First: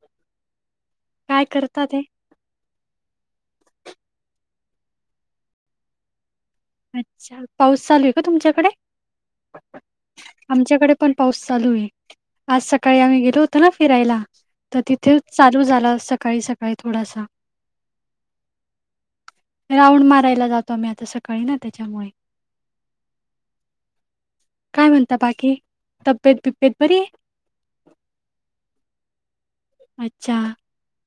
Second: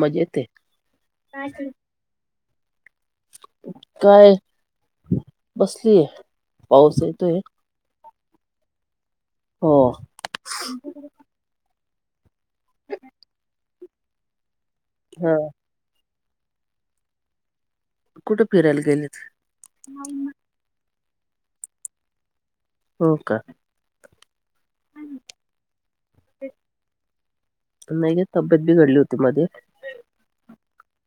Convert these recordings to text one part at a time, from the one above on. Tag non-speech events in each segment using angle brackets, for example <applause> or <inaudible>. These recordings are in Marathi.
मजेत आहे काय करती. करता ते? काय बसलीय. पाऊस येतोय अच्छा पाऊस चालू आहे का तुमच्याकडे? हो आमच्याकडे पण पाऊस चालू आहे आज सकाळी आम्ही गेलो होत ना फिरायला तर तिथे हा चालू झाला सकाळी-सकाळी थोडासा. कुठे फिरायला गेले होते? राऊंड मारायला जातो आम्ही आता सकाळी ना त्याच्यामुळे हो का. काय म्हणता बाकी तब्येत बिब्येत बरी नाही ग तब्येत बी घडली होती मध्ये अच्छा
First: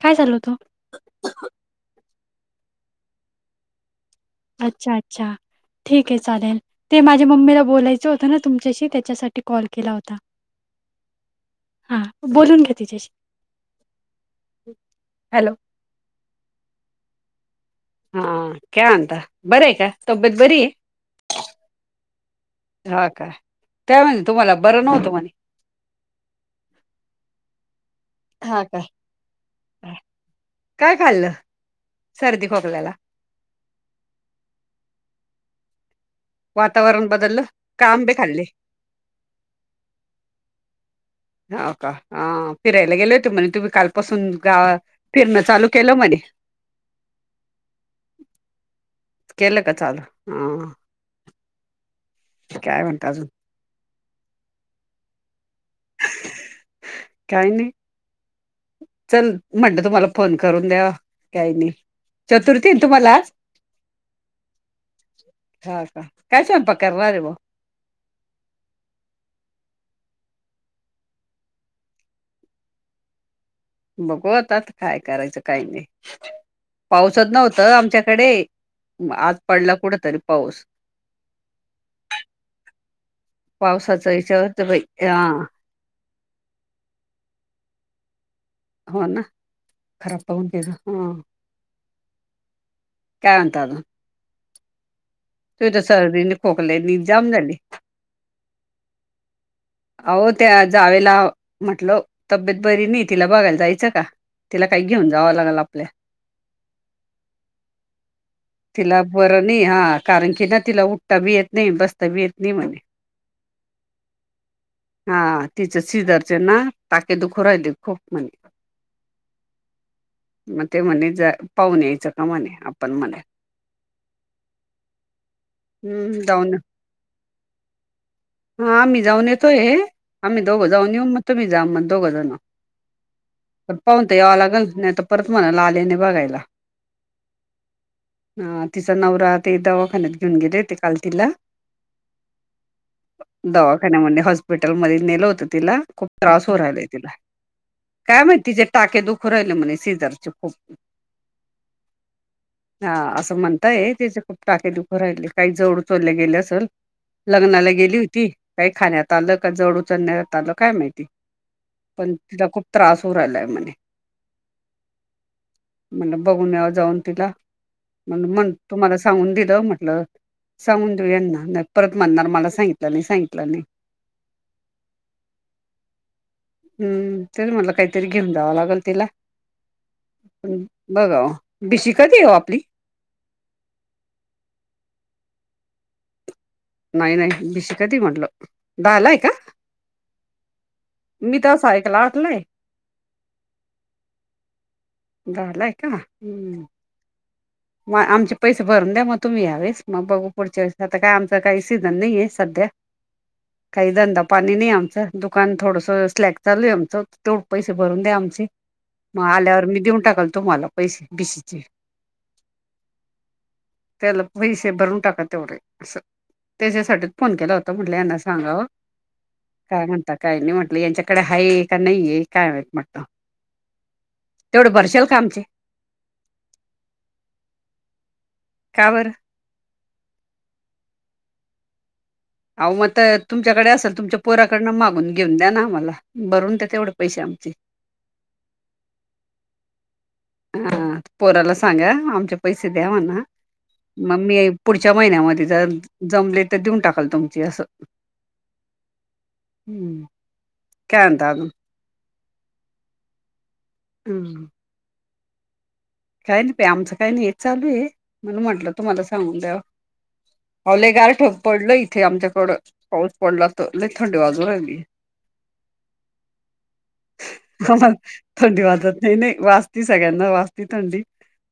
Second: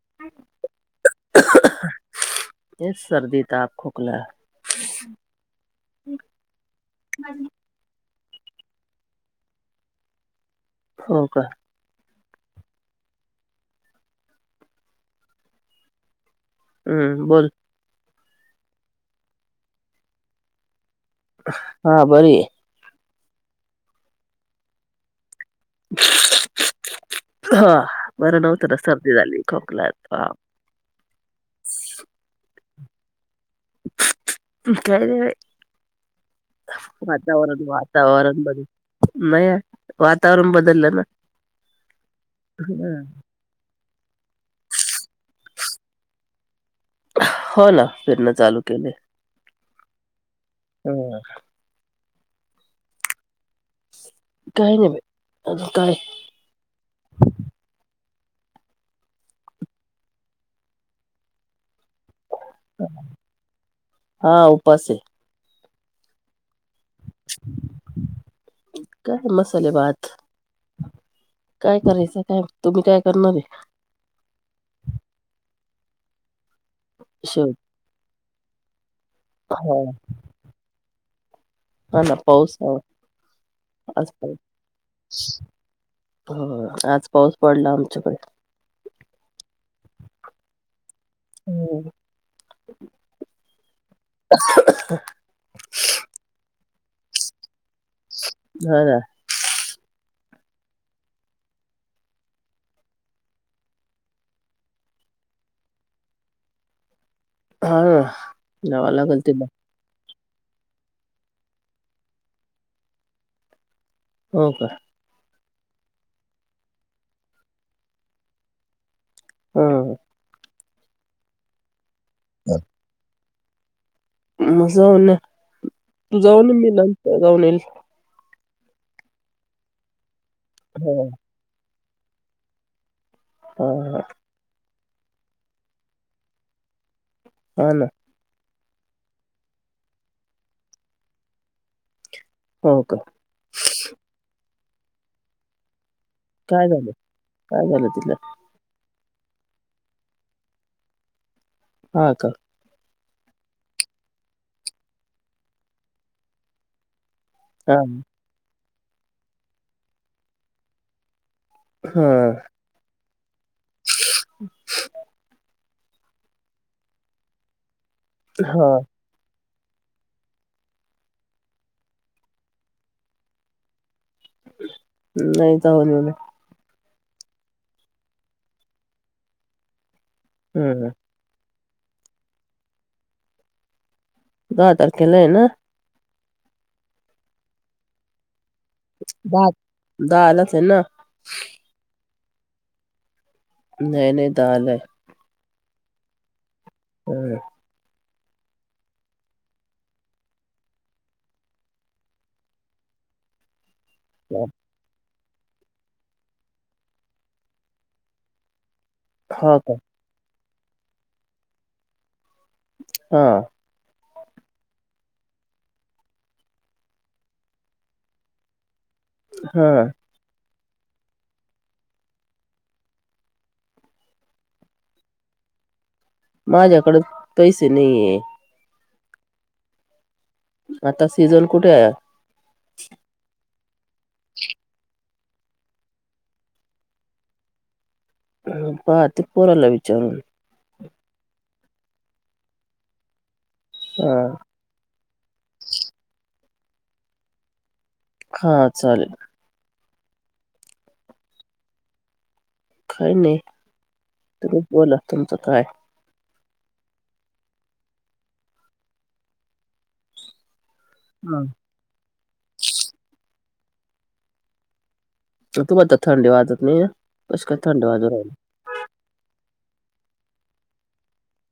काय चालवतो? एस सर्दी तप खोकला अच्छा अच्छा ठीक आहे चालेल ते माझ्या मम्मीला बोलायचं होतं ना तुमच्याशी त्याच्यासाठी कॉल केला होता हो का हा बोलून घ्या तिच्याशी हॅलो. हम्म बोल. हा काय म्हणता बरय का तब्येत बरी हा बरी. ह काय त्या म्हणी तुम्हाला बरं नव्हतं म्हणे <unintelligible> हा बरं हा नव्हतं ना काय सर्दी झाली खोकला ताप काय खाल्लं सर्दी खोकल्याला काही नाही बाई वातावरण बदललं का आंबे खाल्ले वातावरण-वातावरण बर मया वातावरण बदलला ना हो का पासून गावा फिरणं चालू केलं म्हणे. हो ना फिरण चालू केले केलं का चालू हा हम काय म्हणतात अजुन काही नाही बाई अजून काय? काही नाही. चल म्हटलं तुम्हाला फोन करून द्या काही नाही. चतुर्थी तुम्हाला आज हा उपास आहे ह का काय स्वयंपाक करणार ओ काय मसाले भात. काय करायचं काय तुम्ही काय करणार आहे? बघू आता आता काय करायचं काही नाही पाऊसच शेव नव्हत आमच्याकडे आज पडला हा कुठ तरी पाऊस. हा ना पाऊस ह आज पावसाचा विचार तर बाई हा हो आज पाऊस पडला आमच्याकडे. हो ना खराब पाहून दे जा हो. काय म्हणता अजून? <unintelligible> तू तर सर्दी ना खोकल्याने जाम झाली. हो ना. अहो त्या जावेला म्हटलं तब्येत बरी नाही तिला बघायला जायचं का? तिला काही घेऊन जावं लागल आपल्या हा ना जावं लागल तिला तिलाबरनी हा कारण की ना तिला उठता बी येत नाही बसता बी येत नाही म्हणे हो का हा तिचे सिजरचे ना टाके दुख राहिले खूप म्हने. ह मग ते म्हणे जा पाहून यायचं का म्हणे आपण म्हण. म जाऊन तू जाऊन मी नंतर जाऊन येईल. हा आम्ही जाऊन येतोय हे आम्ही दोघं जाऊन येऊ ह मग तुम्ही जा मग दोघं जण हा प हा पाहून तर यावं लागल नाही तर परत म्हणाला आल्याने बघायला. हो ना तिचा नवरा ते दवाखान्यात घेऊन गेले ते काल तिला हो का, दवाखान्या म्ह हॉस्पिटलमध्येध्ये नेलं होतं तिला खूप त्रास हो काय राहिलाय झालं तिला काय झालं तिला काय माहिती तिचे टाके दुख राहिले म्हणे सिजरचे खूप हा का. हा असं म्हणताय त्याचे खूप टाके दुखू राहिले काही जड उचलल्या गेले असल. लग्नाला हा गेली होती काही खाण्यात आलं का जड उचलण्यात आलं काय माहिती? हा पण तिला खूप त्रास होऊ राहिलाय म्हणे म्हला बघून याव जाऊन तिला म मग हा तुम्हाला सांगून दिलं म्हटलं सांगून देऊ यांना नाही परत म्हणणार मला सांगितला, नाही सांगितलं नाही, नाही तर हो हो हम्म त म्हटला काहीतरी घेऊन जावं लागेल तिला हम्म बघा बिशी कधी हो आपली दहा तारखेला आहे ना, नाही नाही भिशी कधी म्हटलं? दहाला आहे का दहा दहालच हे ना मी तर सायकला आटलंय नाही नाही दहा ला दहा ला आहे का? हम् मग आमचे पैसे भरून द्या मग तुम्ही यावेळेस मग बघु पुढच्या वेळे आता काय आमच काही सीझजन नाही आहेे सध्या <inaudible> काही धंदा पाणी नाही आमचं दुकान थोडंसं स्लॅग चालू आहे आमचं ते पैसे भरून द्या आमचे मग हा आल्यावर का मी देऊन टाकाल तुम्हाला पैसे बीसीचे हा त्याला पैसे भरून टाकत तेवढे असं त्याच्यासाठी फोन केला होता म्हटलं यांना सांगा हा काय म्हणतात. काही नाही म्हटलं यांच्याकडे हाय का नाहीय काय म्हटलं. तेवढे भरशल का आमचे माझ्याकड पैसे नाहीये. का बर. आता सीझन कुठे आहे? अह मग तर तुमच्याकडे असेल तुमच्या पोराकडनं मागून घेऊन द्या ना आम्हाला भरून त्या तेवढे पैसे आमचे पाहते पोराला विचारून हा पोराला सांगा आमचे पैसे द्यावना हा मग मी. पुढच्या महिन्यामध्ये जर जमले तर देऊन टाकाल तुमची असं. हा चालेल. हम्म कय द ू खाय नाही. हम् तुम्ही बोला तुमचं काय? काही नाही प आमचं काही नाही हे चालू आहे म्हण म्हटलं तुम्हाला सांगून दयावा पावले गार ठोक पडलं इथे आमच्याकडं पाऊस पडला तर नाही थंडी वाजू राहिली. तुम्हाला तर थंडी वाजत नाही कशी काय थंडी वाजून राहि. धन्यवाद! नाही नाही वाचती सगळ्यांना वाचती थंडी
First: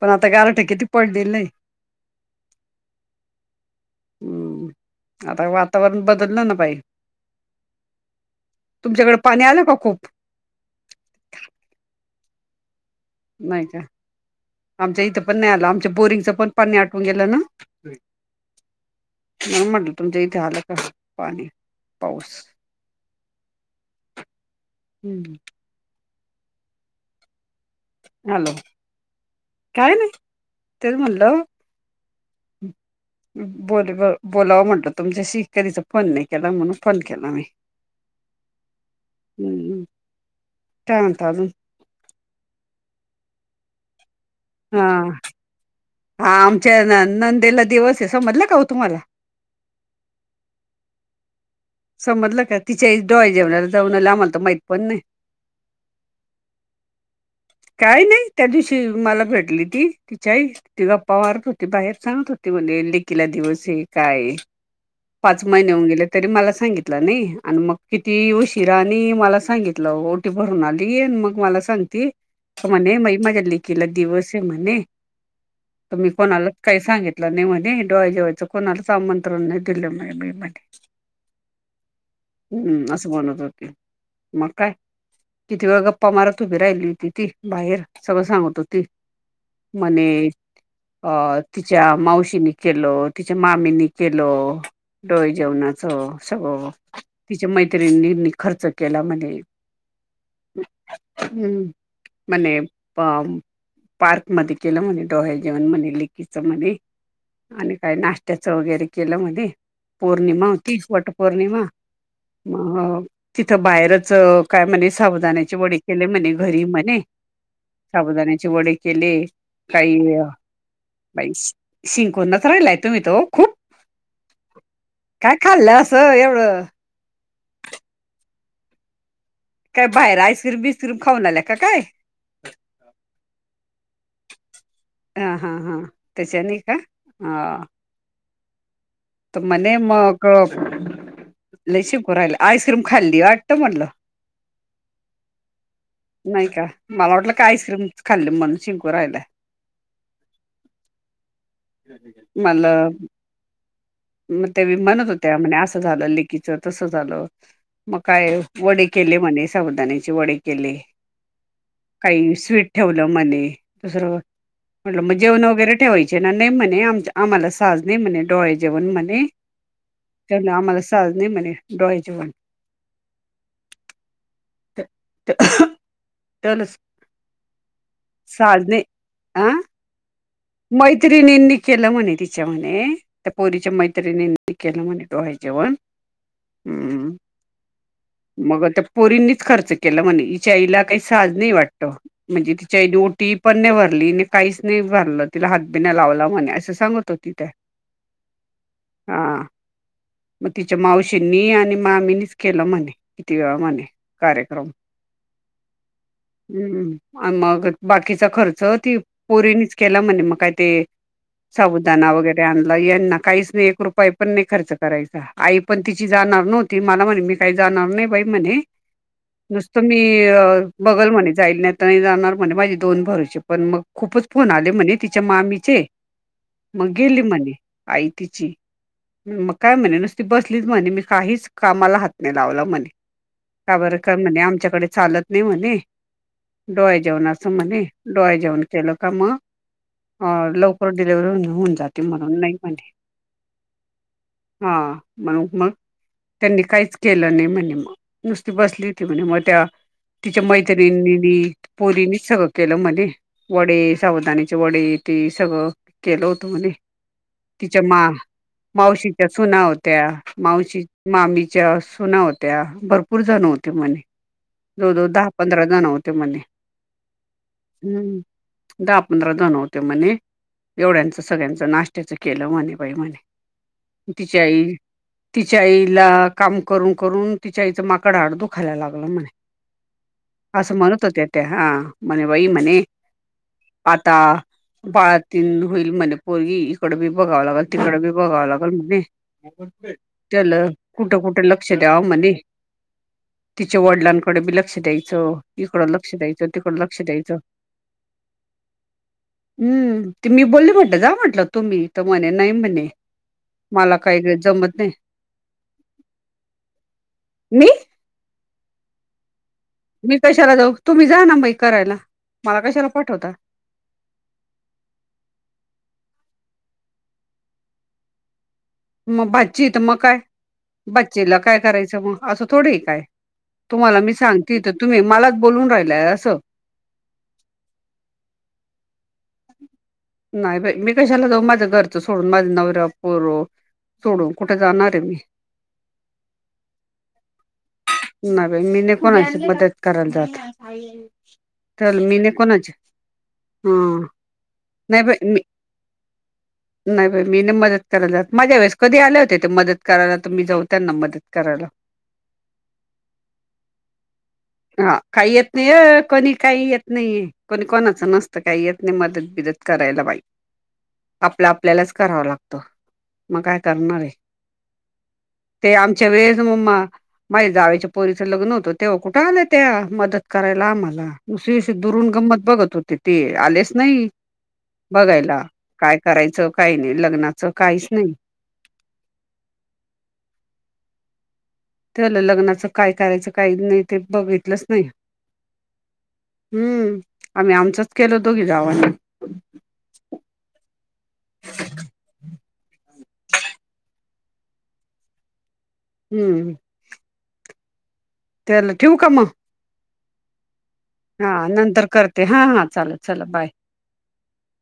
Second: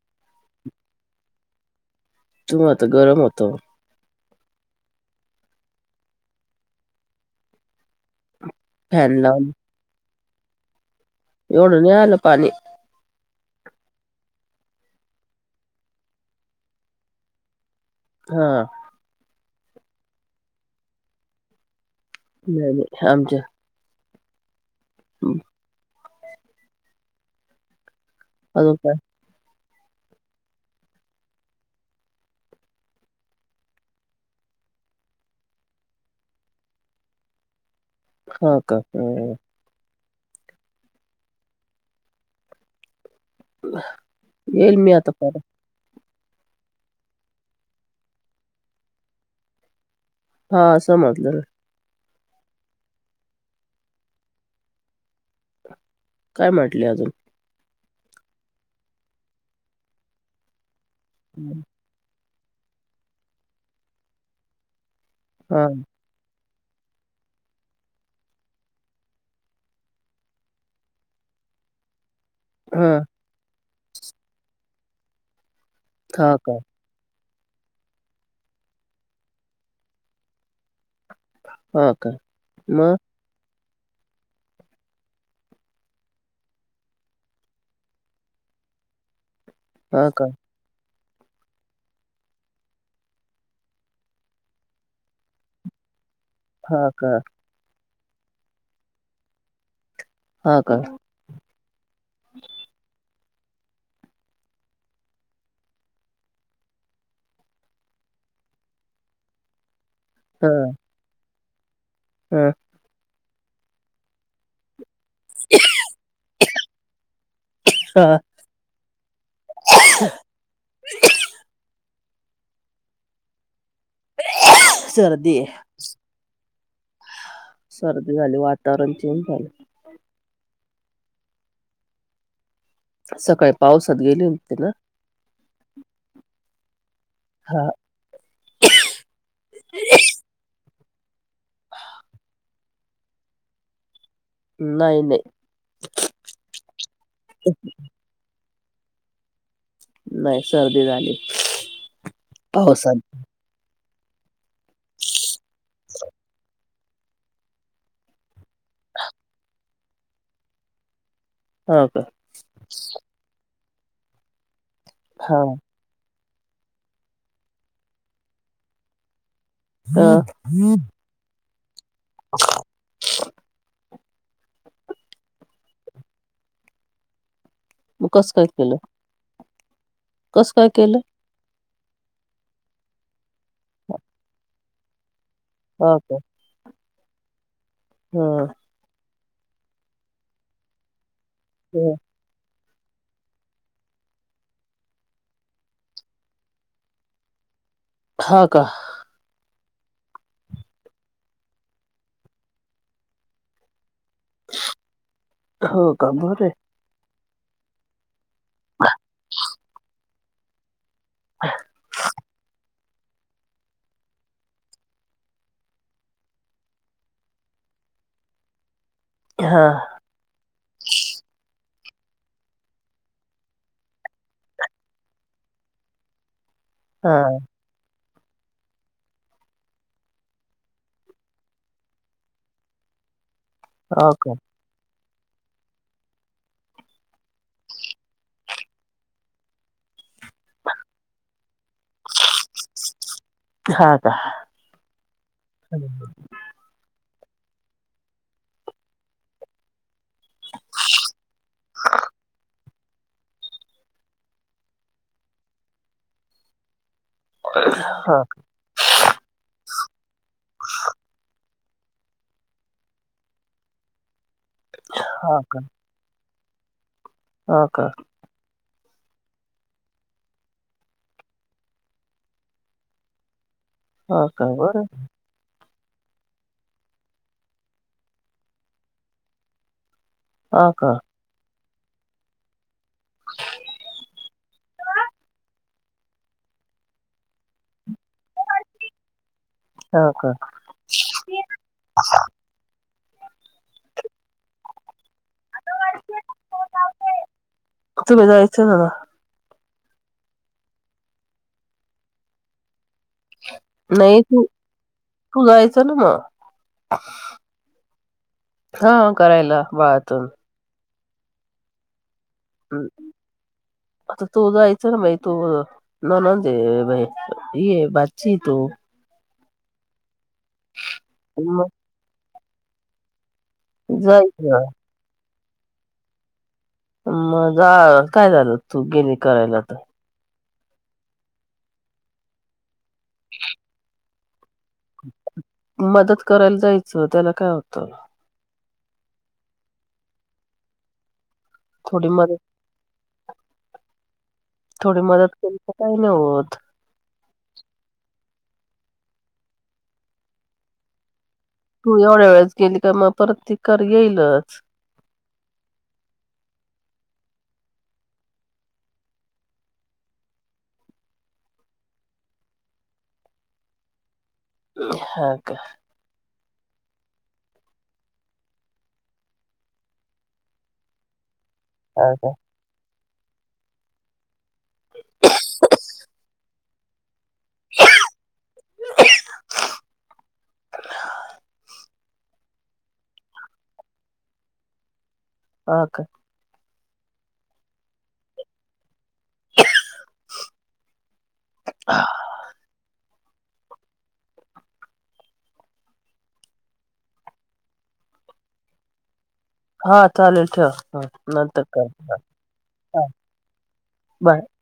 पण आता गारठ किती पडलेली नाही. तू्हाता गरम होतो. ह्म आता वातावरण बदललं ना बाई तुमच्याकडे फॅन पाणी लावून आलं का खूप. एवढं नाही आलं पाणी. नाही का आमच्या इथं पण नाही आलं आमच्या बोरिंगच पण पाणी आटून गेलं ना, हा मग म्हटलं तुमच्या इथे आलं का पाणी पाऊस नाही नाही आमच्या हम्म हॅलो अजून काय काय नाही ते म्हणल बोल ब बोलावं म्हटलं तुमच्याशी कधीचा फोन नाही केला म्हणून फोन केला मी. <inaudible> हाता हम्. टेवन थाजून. <inaudible> <inaudible> येईल हा मी आता परत हा आमच्या नंदेला दिवस आहे समजलं का हो तुम्हाला? हा असं म्हटलं. समजलं का तिच्याई डोहाळे जेवणाला जऊनला आम्हाला तर माहित पण नाही. काय म्हटले अजून? काही नाही त्या दिवशी मला भेटली ती तिच्यी आई ति ग पवारत होती बाहेर सांगत होती म्हण लेखिला दिवस आहे काय? पाच हा महिने होऊन गेले तरी मला सग सांगितलं नाही आणि मग किती उशिरा आणि मला सांगितलं ओटी भरून आली मग मला. सांगती. त हा म्हणे मई माझ्या लेखीला दिवस आहे म्हणे त मी हा कोणालाच का काय. सांगितलं नाही म्हणे डोहाळे जेवायचं कोणाला आमंत्रण नाही दिलं म मी म्हणे. हा. का हम्म मग असं म्हणत होते. मग काय किती वेळ गप्पा मारत उभी राहिली होती ती बाहेर सगळं सांगत होती. ते हा का म्हणे. अ तिच्या मावशीनी केल तिच्या मामीनी केलं. डोळे जेवणाचं सगळं हा का तिच्या मैत्रिनीनी खर्च केला म्हणे. हा का. हम्म मने पम. पार्क मध्येे केलं म्हणे डोहाळे जेवण म्हणे लेखीच मध्ये आणि काही नाश्त्याचं वगैरे केलं मध पौर्णिमा हा होतीच वट पौर्णिमा अ तिथं बाहेरच काय म्हणे साबुदाानाची वडी केले म्हणे घरी म्हणे हा साबुदानी. वडे केले काही. बाई शिंकून नच राहिलाय तुम्ही तो खूप. काय सर्दी खाल्लं आहे असं एवढं सर्दी झाली वातावरण चेंज झाले. काय बाहेर आईस्क्रीम बिस्क्रीम खाऊन आल्या का काय? सकाळी पावसात गेली होते ना. हा हा हा त्याच्याने का हा तर म्हणे मग लई शिंकू राहिला आईस्क्रीम खाल्ली वाटत म्हटलं नाही नाही. नाही का मला वाटलं काय आईस्क्रीम खाल्ली म्हणून शिंकू राहिलाय. नाही सर्दी झाली मला पावसात मग ते म्हणत होत्या म्हणे असं झालं लेकिच. तसं झालं मग काय वडे केली म्हणे साबुदाण्याची वडे केली. हा का काही स्वीट ठेवलं म्हणे दुसरं म्हटलं मग हा जेवण वगैरे ठेवायच. नाही म्हणे आम आम्हाला साज नाही म्हणे डोहाळे जेवण म्हणे हा त्यांण आम्हाला सहज नाही म्हणे डोहाळे जेवण चल मग कस काय केलं साडने अं कस काय केलं मैत्रीणीनी. केलं म्हणे तिच्या म्हणे त्या पोरीच्या मैत्रिणी केलं म्हणे डोहाळे जेवण. हो काे. हम्म मग त्या पोरींनीच खर्च केला म्हणे तिच्या आईला काही साज नाही वाटत हा. म्हणजे तिच्या आई ओटी पण नाही भरली आणि काहीच नाही भरलं. तिला हात बिन लावला म्हणे असं सांगत होती त्या. हा का. हां. मग तिच्या मावशींनी आणि मामीनीच केलं म्हणे किती वेळा म्हणे कार्यक्रम हो का बरे हम्म आनं मग बाकीचा खर्च ती पोरीनीच केला म्हणे मग काय ते साबुदाना वगैरे आण मग यांना काहीच नाय एक रुपया पण नाय खर्च करायचा आई पण तिची जाणार नवं ती मला म्हणे मी काही जाणार नाय बाई म्हणे हा नुसत मी ती बघल म्हणे जाईल नाय तर जाणार म्हणे माझे दोन भावांचे पण मग खूपच फोन आले. म्हणे तिच्या मामीचे मग हा गेली म्हणे आई तिची मग काय म्हणे नुसती बसलीच म्हणे मी काहीच कामाला हात नाही लावला म्हणे का बर का म्हणे आमच्याकडे चालत नाय म्हणे डोहाळे जेवण असं म्हणे डोहाळे जेवन केलं का म हा लवकर डिलिव्हरी होऊन होऊन जात. ते म्हणून नाही म्हणले हा का हा म्हणून मग हा त्यांनी काहीच केलं नाय म्हणे म नुसती बसली होती म्हणे म त्या तिच्या मैत्रिणीनी, पोरीनी सगळं केलं म्हणे वडे साबुदान्याचे वडी ते सगळं केलं होत म्हने तिच्या मा का मावशीच्या सुना होत्या मावशी, मामी च्या सुना होत्या भरपूर जण होते म्हणे जवळजवळ दहा हा पंधरा जण होते म्हणे हो का हम्म दहा पंधरा जण होते म्हणे एवढ्यांचं सगळ्यांचं नाश्त्याचं केलं म्हणे बाई म्हणे हा तिची का आई बरं तिच्या आईला काम करून करून तिच्या आईचं माकड हाड दुखायला लागलं म्हणे हा असं का म्हणत होत्या त्या हा म्हणे बाई म्हणे <inaudible> आता बाळ तीन होईल म्हणे पोरगी इकड बी बघावं लागल तिकड बी बघावं लागल म्हणली. हा का चल कुठं कुठे लक्ष द्याव म्हणे तिच्या वडिलांकडे बी लक्ष द्यायचं इकडं लक्ष द्यायचं तिकडं लक्ष द्यायचं. तुम्ही जायचं ना म हम्म ते मी बोलली म्हटलं जा म्हटलं तुम्ही तर म्हणे नाय म्हणे मला नाही काही तू जमत नाही तू जायच ना म मी हा करायला. मी बाळातून कशाला जाऊ तुम्ही जा ना मई करायला. मला कशाला पाठवता. आता तू जायचं ना बाई तू ननंद हे बाय हे भाचीये तू मग भाची ये त म काय भाचीला काय करायचं मग असं थोडिये काय तुम्हाला मी सांगते जायचं त तुम्ही मलाच बोलून राहिलाय असं मजा काय झालं तू गेली करायला त नाय बाय मी कशाला जाऊ माझं घरचं सोडून माझ नवऱ्या पोर सोडून कुठ जाणार तमी मदत करायला जायचं त्याला काय होतं. नाय बाई मी नाय कोणाची मदत करायला जात. तर थोडी मी नाय मदत कोणाची हा थोडी मदत केली तर काय नाय होत. नाय मी नाय मदत करायला जात माझ्या वेळेस कधी आल्या होत्या त्या मदत करायला त मी जाऊ त्यांना मदत करायला. तू एवढ्या वेळेस गेली का मग परत कर येईलच. हा काय येत नाय अ कोणी काही येत नाहीेये. कोणी कोणाचं नसतं काही येत नाही मदत बिदत करायला बाई आपलं आपल्यालाच करावं लागतं मग काय करणारये. हा का सगळेच म म्मा माझ्या जावेच्या पोरीचं लग्न होतं तेव्हा कुठं आल्या त्या मदत करायला आम्हाला. उसरी दुरून हा का गं्मत बघत होती. ते आलेच नाही बघायला काय करायचं काय नाही लग्नात काहीच नाही <inaudible> <inaudible> तेलं लग्नाचं काय करायचं काही नाही ते बघितलंच नाही. हा का, हम्म आम्ही आमचच केल दोघी जावांना हा ह हम्म ते आले ठेवू काय मग हा चालेल ठेव ह हा न तर नंतर कर करते हा चालेल हा चला बाय. बाय